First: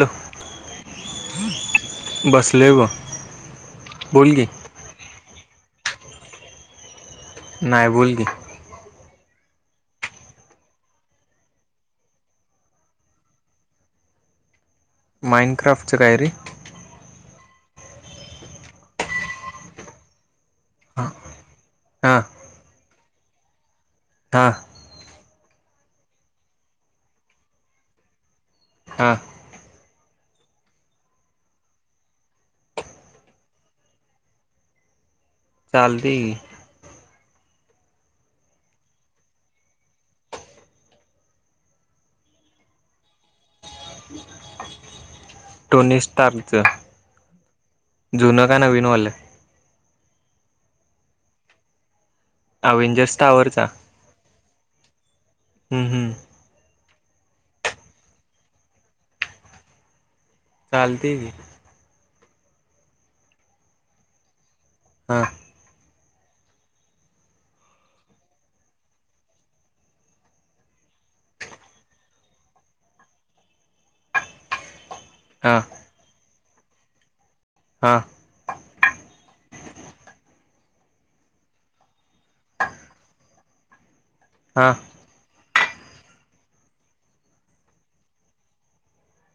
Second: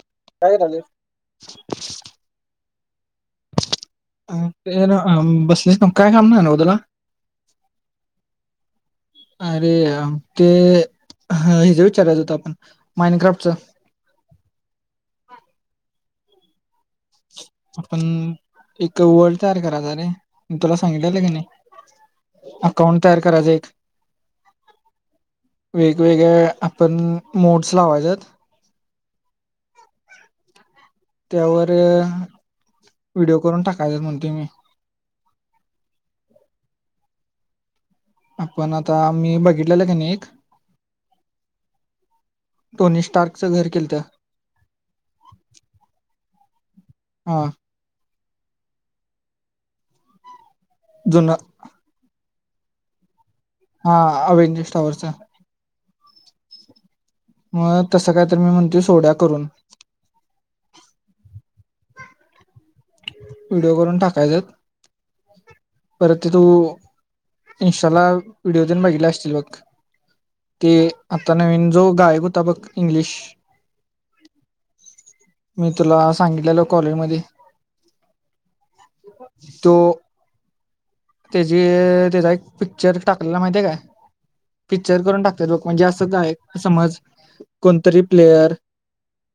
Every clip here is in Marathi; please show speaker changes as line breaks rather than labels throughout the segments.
ल
काय करायले?
बसलय ब. बोल
अ
की
ते न अ बालईस न्हव काय काम नाही न्हव तुला?
नाय बोल की.
अरे आम ते हा हे ज विचारायच होत आपण माइन क्राफ्टच.
माईन क्राफ्टच कायरे?
आपण एक वर्ल्ड तयार कराचा रे. मी तुला
हां
सांगितल्यालं कनी
हां
अकाउंट तयार करायच एक.
हां
वेग
हा
[inaudible] त्यावर व्हिडिओ करून टाकायच म्हणतोय मी
चालतय की
आपण आता मी बघितलेलं कणी एक टोनी स्टार्क चं घर केलंत
टोनी स्टार्कच
हा
जुन का नवीनवाल
जुन
अवेंजर्स
हा अवेंजस टावरच
हम्म हम्
मग तसं काय तर मी म्हणतोय सोडूया करून
चालते की
व्हिडिओ करून टाकायचा.
हा.
परत ते तू इंस्टाला व्हिडिओ तेन बघितला असशील बघ ते आता नवीन जो गायक होता बघ इंग्लिश
हां
मी तुला सांगितलेलो कॉलेज मध्ये
हां
तो त्याची त्याचा एक पिक्चर टाकलेला माहितीय का
हां
पिक्चर करून टाक तरी रोक म्हणजे असं गायक समज कोणतरी प्लेयर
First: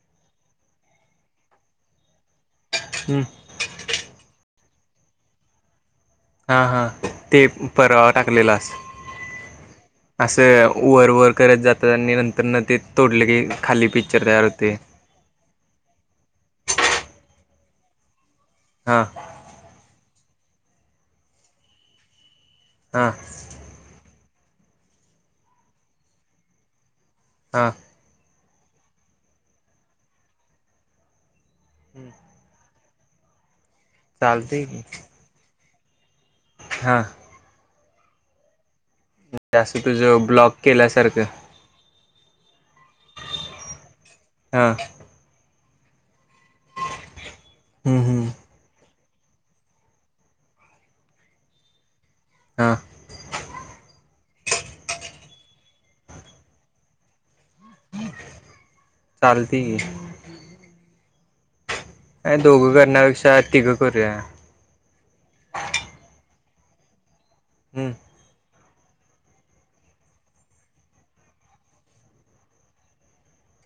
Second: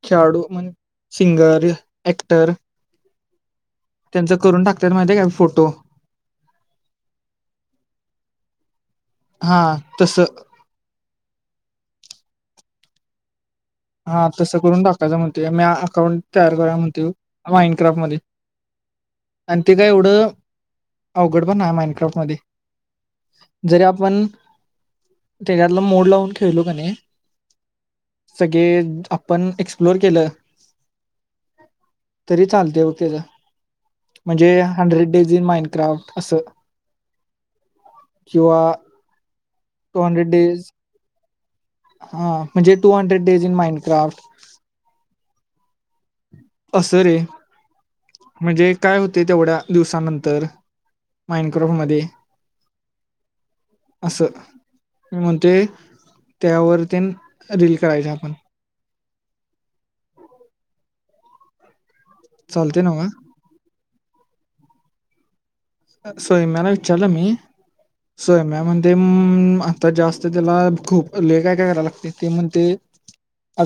खेळाडू म्हण सिंगर, एक्टर
हम्म
त्यांचा करून टाकत्यात माहिती आहे काय फोटो.
हा हा ते परवा टाकलेलास.
हा तसं
असं वर वर करत जातांनी नंतर ने ते तोडले के
हा तसं करून टाकायच म्हणतोय मी अकाउंट तयार करूया म्हणतोय माइंडक्राफ्ट मध्ये
हां
आणि ते काय एवढं अवघड नाय पण माइंडक्राफ्ट मध्ये
हां
जरी आपण त्याच्यातलं मोड लावून खेळलो क नाही
हा.
सगळे आपण एक्सप्लोर केलं तरी चालतय. त्याचा म्हणजे
चालते की
hundred days in Minecraft असं
हां ते
किंवा
त्या असं
टू
तुझ
हंड्रेड
ब्लॉग
डेज
केल्यासारखं.
हा म्हणजे two hundred days in Minecraft
हां
असं रे
हम्म हम्म
म्हणजे काय होतेय तेवढ्या दिवसानंतर माईंड क्रॉफ मध्ये
हां.
असं मी म्हणतोय त्यावरतीन रिल करायच आपण
चालतय की. काय दोघ
चालते ना मग
करण्यापेक्षा अ तिग करूया.
सोयम्याला विचारलो मी
हम्म
सोयम्या म्हण ते आता जास्त त्याला खूप लय काय करायला लागतय ते म्हणते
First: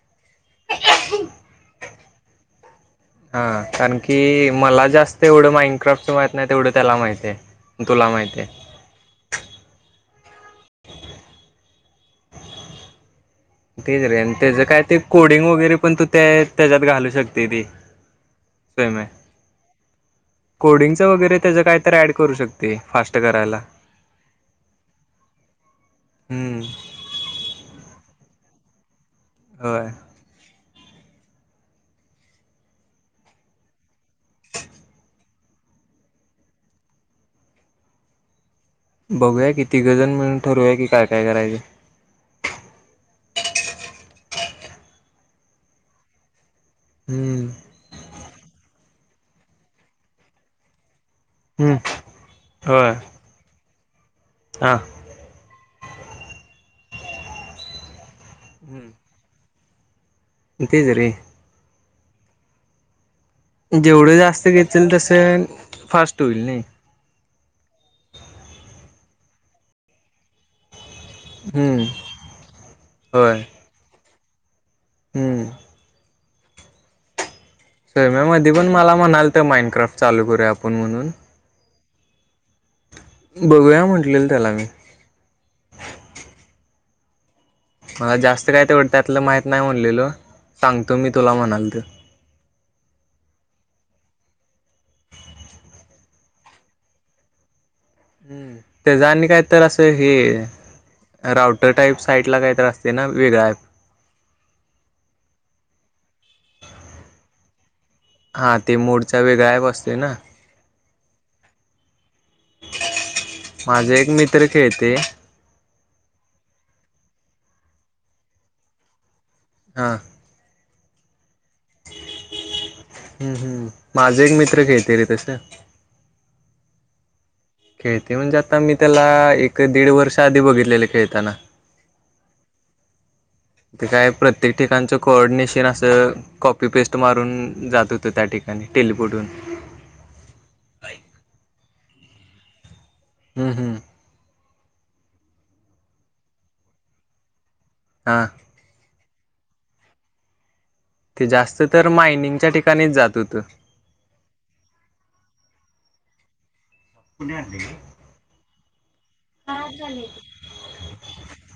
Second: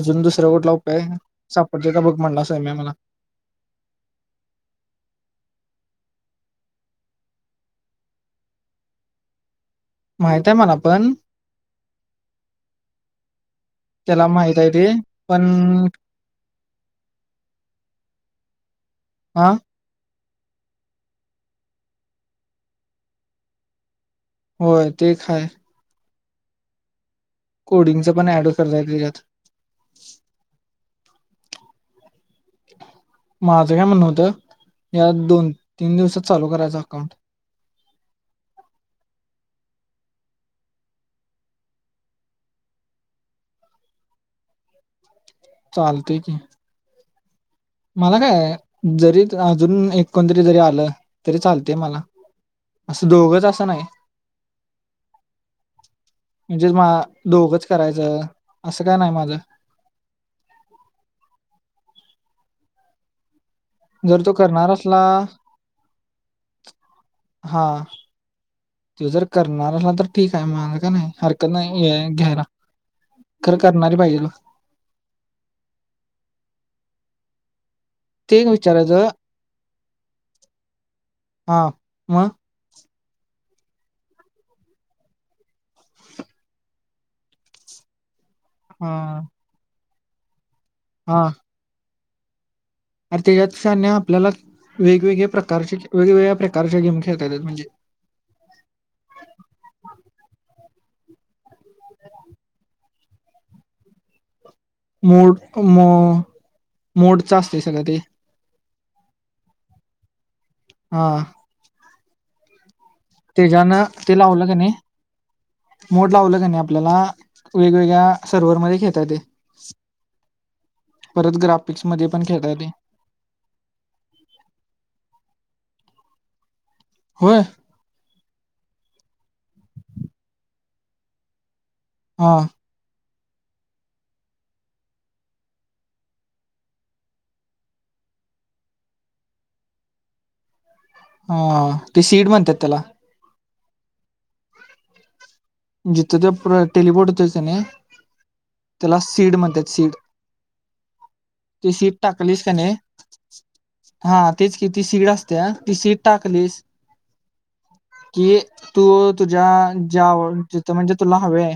अजून दुसरा कुठला उपाय सापडतोय का बघ म्हणला सोयम्या मला.
हा कारण की मला जास्त एवढं माइंक्राफ्टच माहित नाही तेवढं त्याला माहित आहे तुला माहितीये.
माहिते आहे मला पण
तेच रे
त्याला
आणि
माहित
त्याजा
आहे
काय ते
पण
कोडिंग वगैरे पण तू त्या त्याच्यात घालू शकते ती सोयम्या
हा
कोडिंगचं वगैरे त्याचं काय तर ऍड करू शकते फास्ट करायला.
होय ते एक हाय
हम्म.
कोडिंगचा पण ऍड करताय त्याच्यात.
होय.
माझं काय म्हणण होतं या दोन तीन दिवसात चालू करायच अकाउंट.
बघूया कि तीघजण मिळून ठरूया की काय काय करायचं.
चालतय की.
हम्म.
मला काय जरी त अजून एक कोणतरी जरी आलं तरी चालते
हम्म
मला
होय
असं दोघच असं नाही.
हा.
म्हणजेच मा दोघंच करायचं असं काय नाही माझा.
इ तज रे जेवढं
जर तो
जास्त
करणार
घेतल
असला
तसं फास्ट होईल नाही
हा तो जर करणार असला तर ठीक आहे माझं का नाही हरकत
हम्म
नाही घ्यायला
होय.
खरं करणारी पाहिजे ल
हम्म
ते एक
सैम्यामध्ये पण मला
विचारायचं
म्हणाल तर माइनक्राफ्ट चालू करू आपण म्हणून
म
बघूया म्हटलेल त्याला मी मला जास्त काय तेवटतं त्यातलं
हा
माहित नाही म्हणलेल सांगतो मी तुला म्हणाल तर
अर त्याच्यातक्षने आपल्याला वेगवेगळ्या प्रकारचे वेगवेगळ्या प्रकारच्या गेम खेळता म्हणजे
त्याचा आणि काय तर असं हे राऊटर टाईप साईटला काहीत असते ना वेगळां ऍप
मोड मोडच असत सगळं ते
हा ते मोडचा वेगळा आहे बसते ना
हा तेच्यान
माझा एक
ते लावलं
मित्र
क
खेळते
नाही मोड लावलं का नाही आपल्याला वेगवेगळ्या सर्व्हमध्येध्ये घेताात
हा
परत गरा
हम्म हम्म माझे एक मित्र खेळते रे तस
होय
तेऊन जाता मी त्याला एक दीड वर्ष आधी बघितलेले खेळताना
हा
ते काय प्रत्येक ठिकाणच कोऑर्डिनेशन असं कॉपी पेस्ट मारून जात होतं त्या ठिकाणी टेललीपडून
ह ते सीड म्हणतात त्याला
हम्म हम्म
जिथं ते टेलपोडतच ना
हा
त्याला सीड म्हणतात सीड
ते जास्त तर
सीड टाकलीस
मायनिंगच्या
का नाही
ठिकाणीच जात होत
हा तीच किती सीड असते ती सीड टाकलीस
पुण्यातील
की तू तुझ्या ज्या तिथं म्हणजे तुला हवे आहे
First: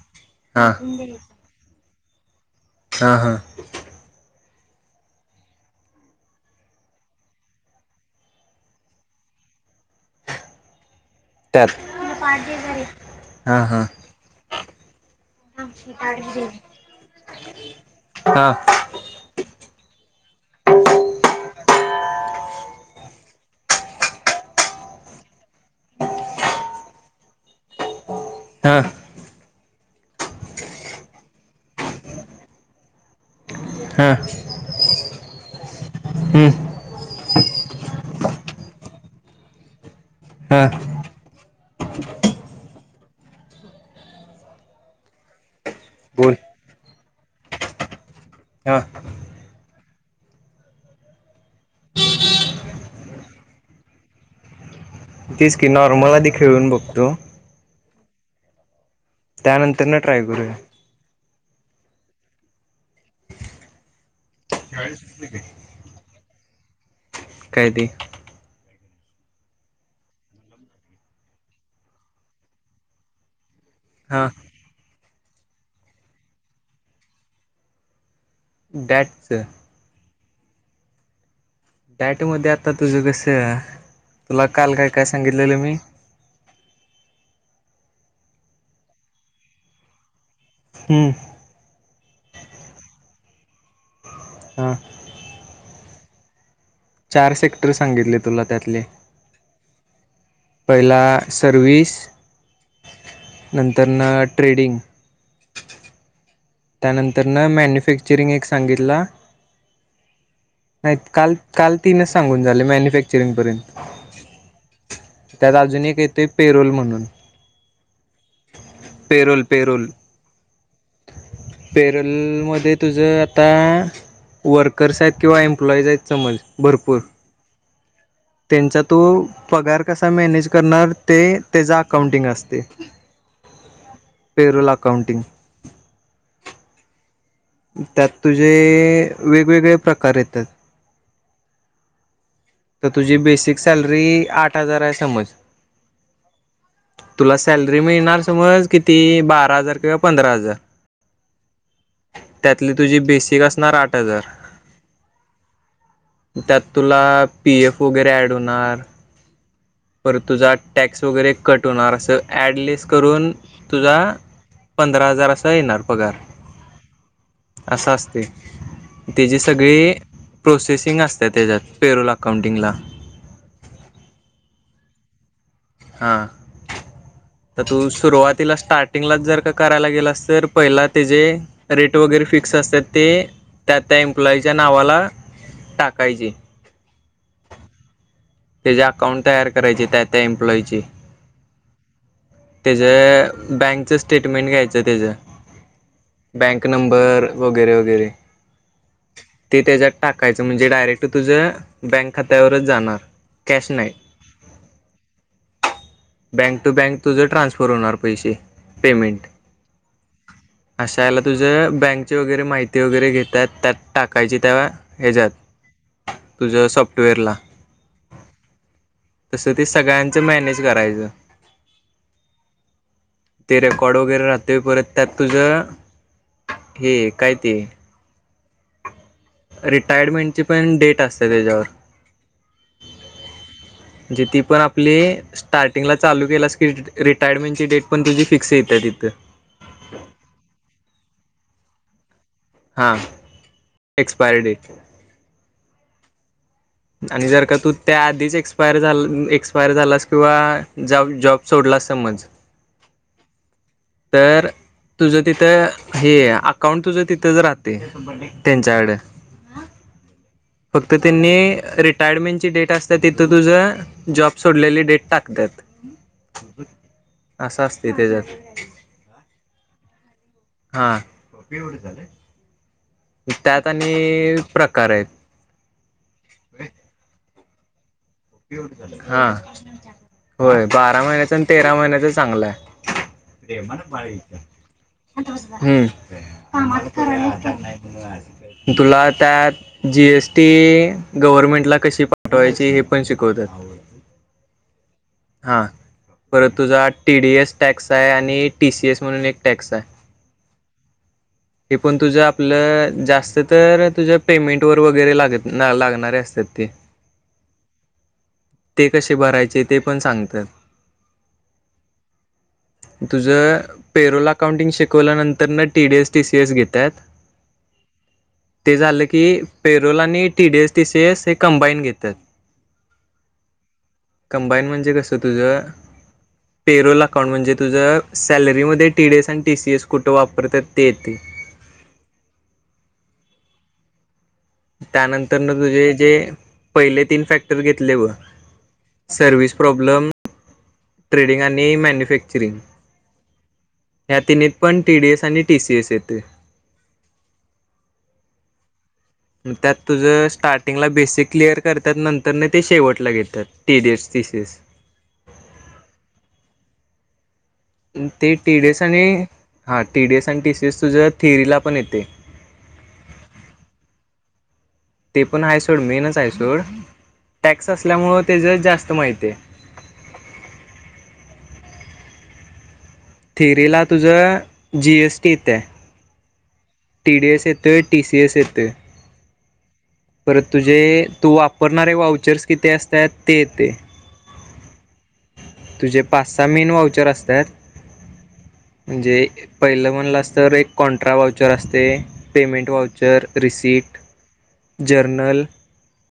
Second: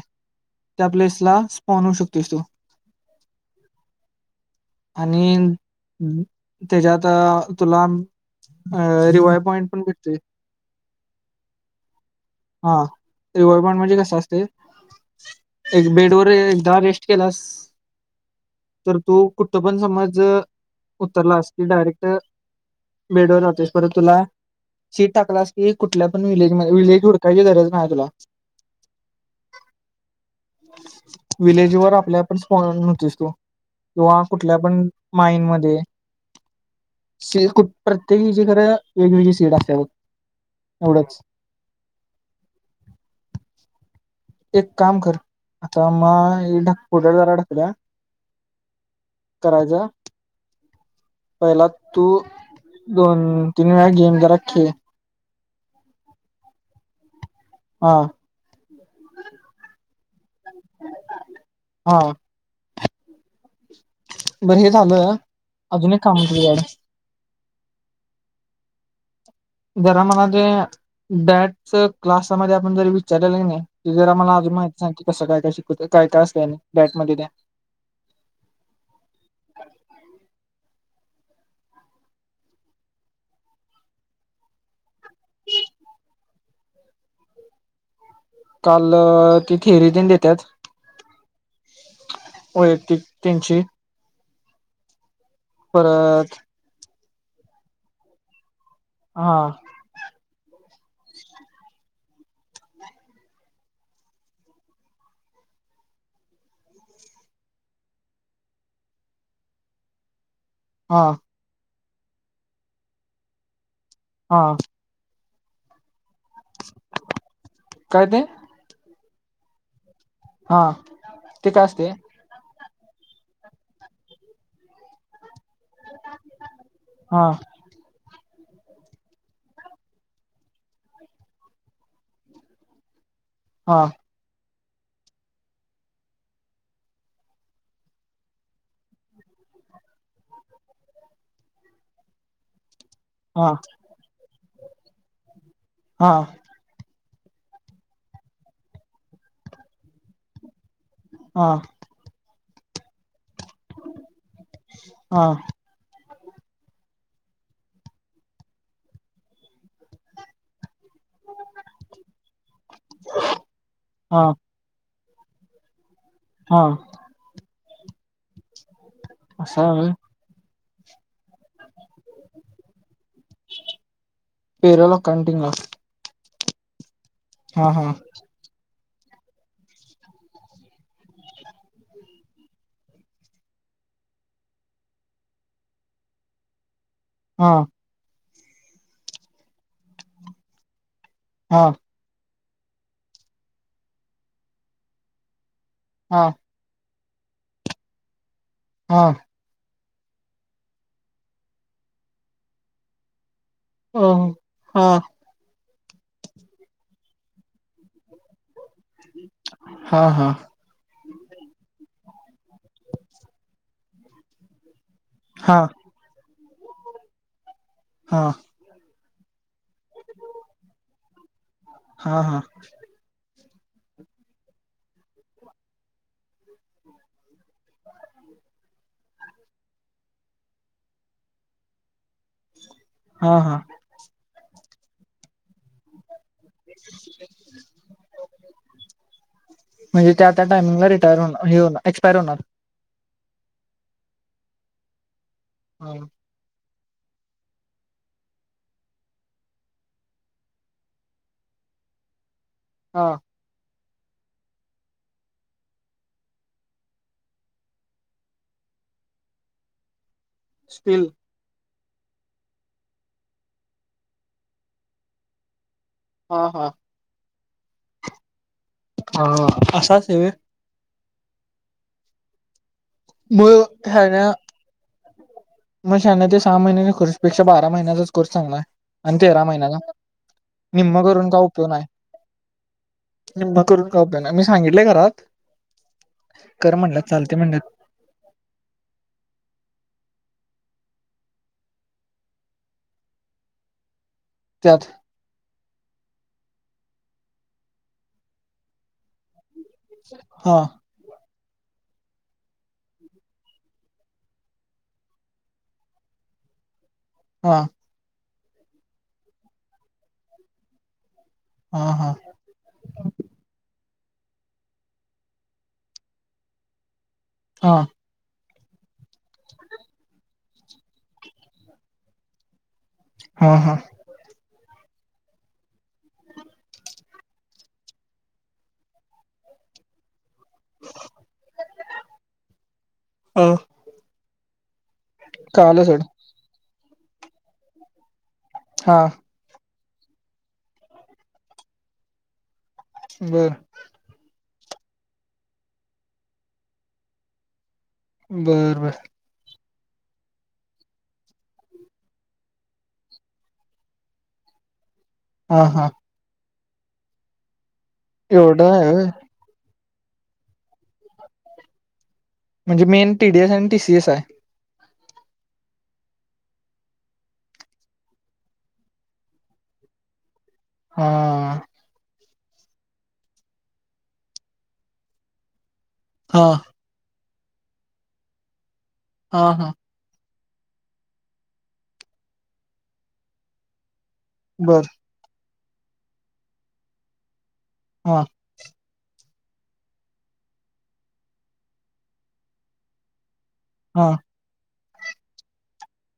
हां
त्या प्लेसला आणु शकोस तु
हा हा
आणि त्यांच्यात तुला अ रिवाय पॉईंट पण भेटतात
त्यात
हा रिवाय
हां
पाँइंट
हां
म्हणजे कसं असते एक बेड वर एकदा रेस्ट केलास
हां
तर तू कुठं पण समज उतरलास की डायरेक्ट बेडवर राहतोस परत तुला शीट टाकलास की कुठल्या पण व्हिलेजमध्ये व्हिलेजवर टाकायची गरज नाही तुला
हां
व्हिलेजवर आपल्या आपण पॉन्हस होतोस तु
हां
किंवा कुठल्या पण माइंन मध्ये
हम्म
[unintelligible] वेगवेगळी सीट असतीया बघ
हां
एवढंच [unintelligible]
बोल हां
करायचं. पहिला तू दोन तीन वेळा घेऊन जरा खेळ
तेचं की नॉर्मल आधी खेळून बघतो.
हा.
त्यानंतर न ट्राय करूया
हा. बरं हे झालं अजून एक काम होतं तुझ्याकडं.
काय ते
जरा मला ते डॅटच क्लासामध्ये आपण जरा विचारलेलं कनी ते जरा
हां
मला अजून माहिती सांग की कसं काय काय शिकवते काय काय असतं आणि बँचमध्ये त्या
डँटच. डाँटमध्ये आता तुझं कसं तुला काल काय काय सांगितलेलं मी
[inaudible] काल ती थेरी तेन देत्यात
हम्म
वैयक्तिक तेनची.
हा.
परत
चार सेक्टर सांगितले तुला त्यातले
हा.
पहिला सर्व्हिस. नंतर न ट्रेडिंग. त्यानंतर न मॅन्युफॅक्चुरिंग एक सांगितलं. नाही
हा
काल काल तीनच सांगून झाले मॅन्युफॅक्चुरिंग पर्यंत
हा.
त्यात अजून एक येतोय पेरोल म्हणून
काय ते
पेरोल पेरोल
हा ते काय असते
पेरोलमध्ये तुझं आता वर्कर्स आहेत किंवा एम अप्लाईज आहेत समज भरपूर
हा
त्यांचा तू पगार कसा मॅनेज करणार ते त्याचं अकाउंटिंग असतय.
हा.
पेरोल अकाऊंटिंग त्यात तुझे वेगवेगळे प्रकार येतात. तर तुझी
हा
बेसिक सॅलरी आठ हजार आहे समज.
हा.
तुला सॅलरी मिळणार समज किती बारा हजार किंवा पंधरा हजार.
हा.
त्यातली तुझी बेसिक असणार आठ हजार
हा
त्यात तुला पी एफ वगैरे ऍड होणार. पर तुझा टॅक्स. वगैरे कट होणार अस ऍड लिस्ट करून तुझा
हा
पंधरा असा येणार पगार.
हा.
असं असते त्याची
असं आहे
सगळी
व्हय
प्रोसेसिंग असते. त्या त्याच्यात पेरूला काउंटिंगला
पेरूल अकाउंटिंग
हा तर
हा
तू
हा
सुरुवातीला स्टार्ट [unintelligible] जर का करायला गेला अस तर पहिला ते जे रेट वगैरे फिक्स असतात ते. त्या त्या एम्प्लॉईच्या नावाला टाकायची.
हा.
त्याच्या अकाउंट तयार करायचे त्या त्या एम्प्लॉईची.
हा.
त्याच बँकचं स्टेटमेंट घ्यायचं त्याच
हा
बँक नंबर वगैरे वगैरे
हा.
ते त्याच्यात टाकायच म्हणजे डायरेक्ट तुझ बँक खात्यावरच जाणार. कॅश नाही
अ हा
बँँक टू बँक तुझं ट्रान्सफर होणार पैसे. पेमेंट
हा हा
असायला, तुझं बँक ची वगैरे माहिती वगैरे घेतात त्यात टाकायची तेव्हा हेजात
हा
तुझ्या सॉफ्टवेअरला.
हां.
तसं ते सगळ्यांचं मॅनेज करायचं.
हा हा.
ते रेकॉर्ड वगैरे राहतोय परत त्यात, तुझ हे काय ते रिटायरमेंटची पण डेट असते त्याच्यावर.
हा हा.
म्हणजे ती पण आपली स्टार्टिंगला चालू केलीस की रिटायरमेंट डेट तुझी फिक्स येत तिथं!
म्हणजे त्या त्या टाइमिंगला रिटायर होणार हे होणार एक्सपायर होणार.
हां एक्सपयरी डेट!
[inaudible]
आणि जर का तू त्या आधीच एक एक्सपायर झालास, किंवा जॉब सोडला स संमज
हा.
तर तुझं तिथं हे अकाउंट तुझं तिथंच राहते त्यांच्याकडे.
[inaudible]
फक्त
स्टील
त्यांनी री टायरमेंटची डेट असते तिथं तुझं जॉब सोडलेली डेट टाकतात.
हा हा.
असं असते त्याच्यात.
हा अस असतयं होय?
हा.
मग
त्यात आणि
ह्याना
प्रकार आहेत.
मग शान सहा महि्यानी कोर्स पेक्षा बारा महिन्याच
हा होय बारा
निम्म करून
महिन्याच
काय
आणि
उपयोग
तेरा
नाही
महिन्याच चांगलं आहे.
निम्म करून काय उपयोग नाही मी सांगितलंय घरात
[inaudible]
कर म्हणल्यात चालते म्हणल्यात
तुला त्यात जीएसटी गव्हर्मेंटला कशी पाठवायची हे पण शिकवतात.
त्यात
हा परत तुझा टीडीएस टॅक्स आहे आणि टीसीएस म्हणून एक टॅक्स आहे.
हा.
हे पण तुझं आपलं जास्त तर तुझ्या पेमेंट वर वगैरे ला लागणार असत्यात ते.
हा.
ते कसे भरायचे ते पण सांगतात.
हा हा
तुझं पेरोल अकाउंटिंग शिकवल्यानंतर ना टीडीएस टीसीएस घेतात.
हा.
ते झालं की पेरोल आणि टीडीएस टीसी एस हे कंबाईन घेतात.
हा हा
कंबाईन म्हणजे कसं तुझ. पेरोोल अकाउंट म्हणजे तुझं सॅलरीमध्ये टीडीस आणि टीसीएस कुठे वापर. परत्यात ते येतंय
हम
त्यानंतर तुझे जे पहिले तीन फॅक्टर घेतले
हा
सरविस प्रा ट्रेडंग आणि मनॅरंग
बर
ह ति पण टीडीएस आणि टीसीएस येतेय.
बर बर
त्यात तुझं स्टार्टिंगला बेसिक क्लिअर करतात नंतर नाही ते शेवटला घेतात टीडिएस टीसीएस.
हा हा
ते
एवढं
टीडीएस
आहे
आणि
होय
हा टीडीएस आणि टीसीएस तुझ्या थिअरीला पण येते.
म्हणजे मेन टीडीएस आणि टीसीएस आहे.
ते पण आहेाय सोड मेनच आहेय सोड. टॅक्स असल्यामुळं त्याच जास्त माहिती आहे.
हा
थिरीला तुझं जीएसटी येत्या
हा
टी डी एस येत टी सी एस येते.
हा हा
परत तुझे तू वापरणारे वाउचर्स किती असतात ते येते.
बर
तुझे पाच सहा मेन वाउचर असतात.
हा
म्हणजे पहिलं म्हणलं अस तर एक कॉन्ट्रा वाउचर असते पेमेंट वाउचर. रिसिट
हा
जर्नल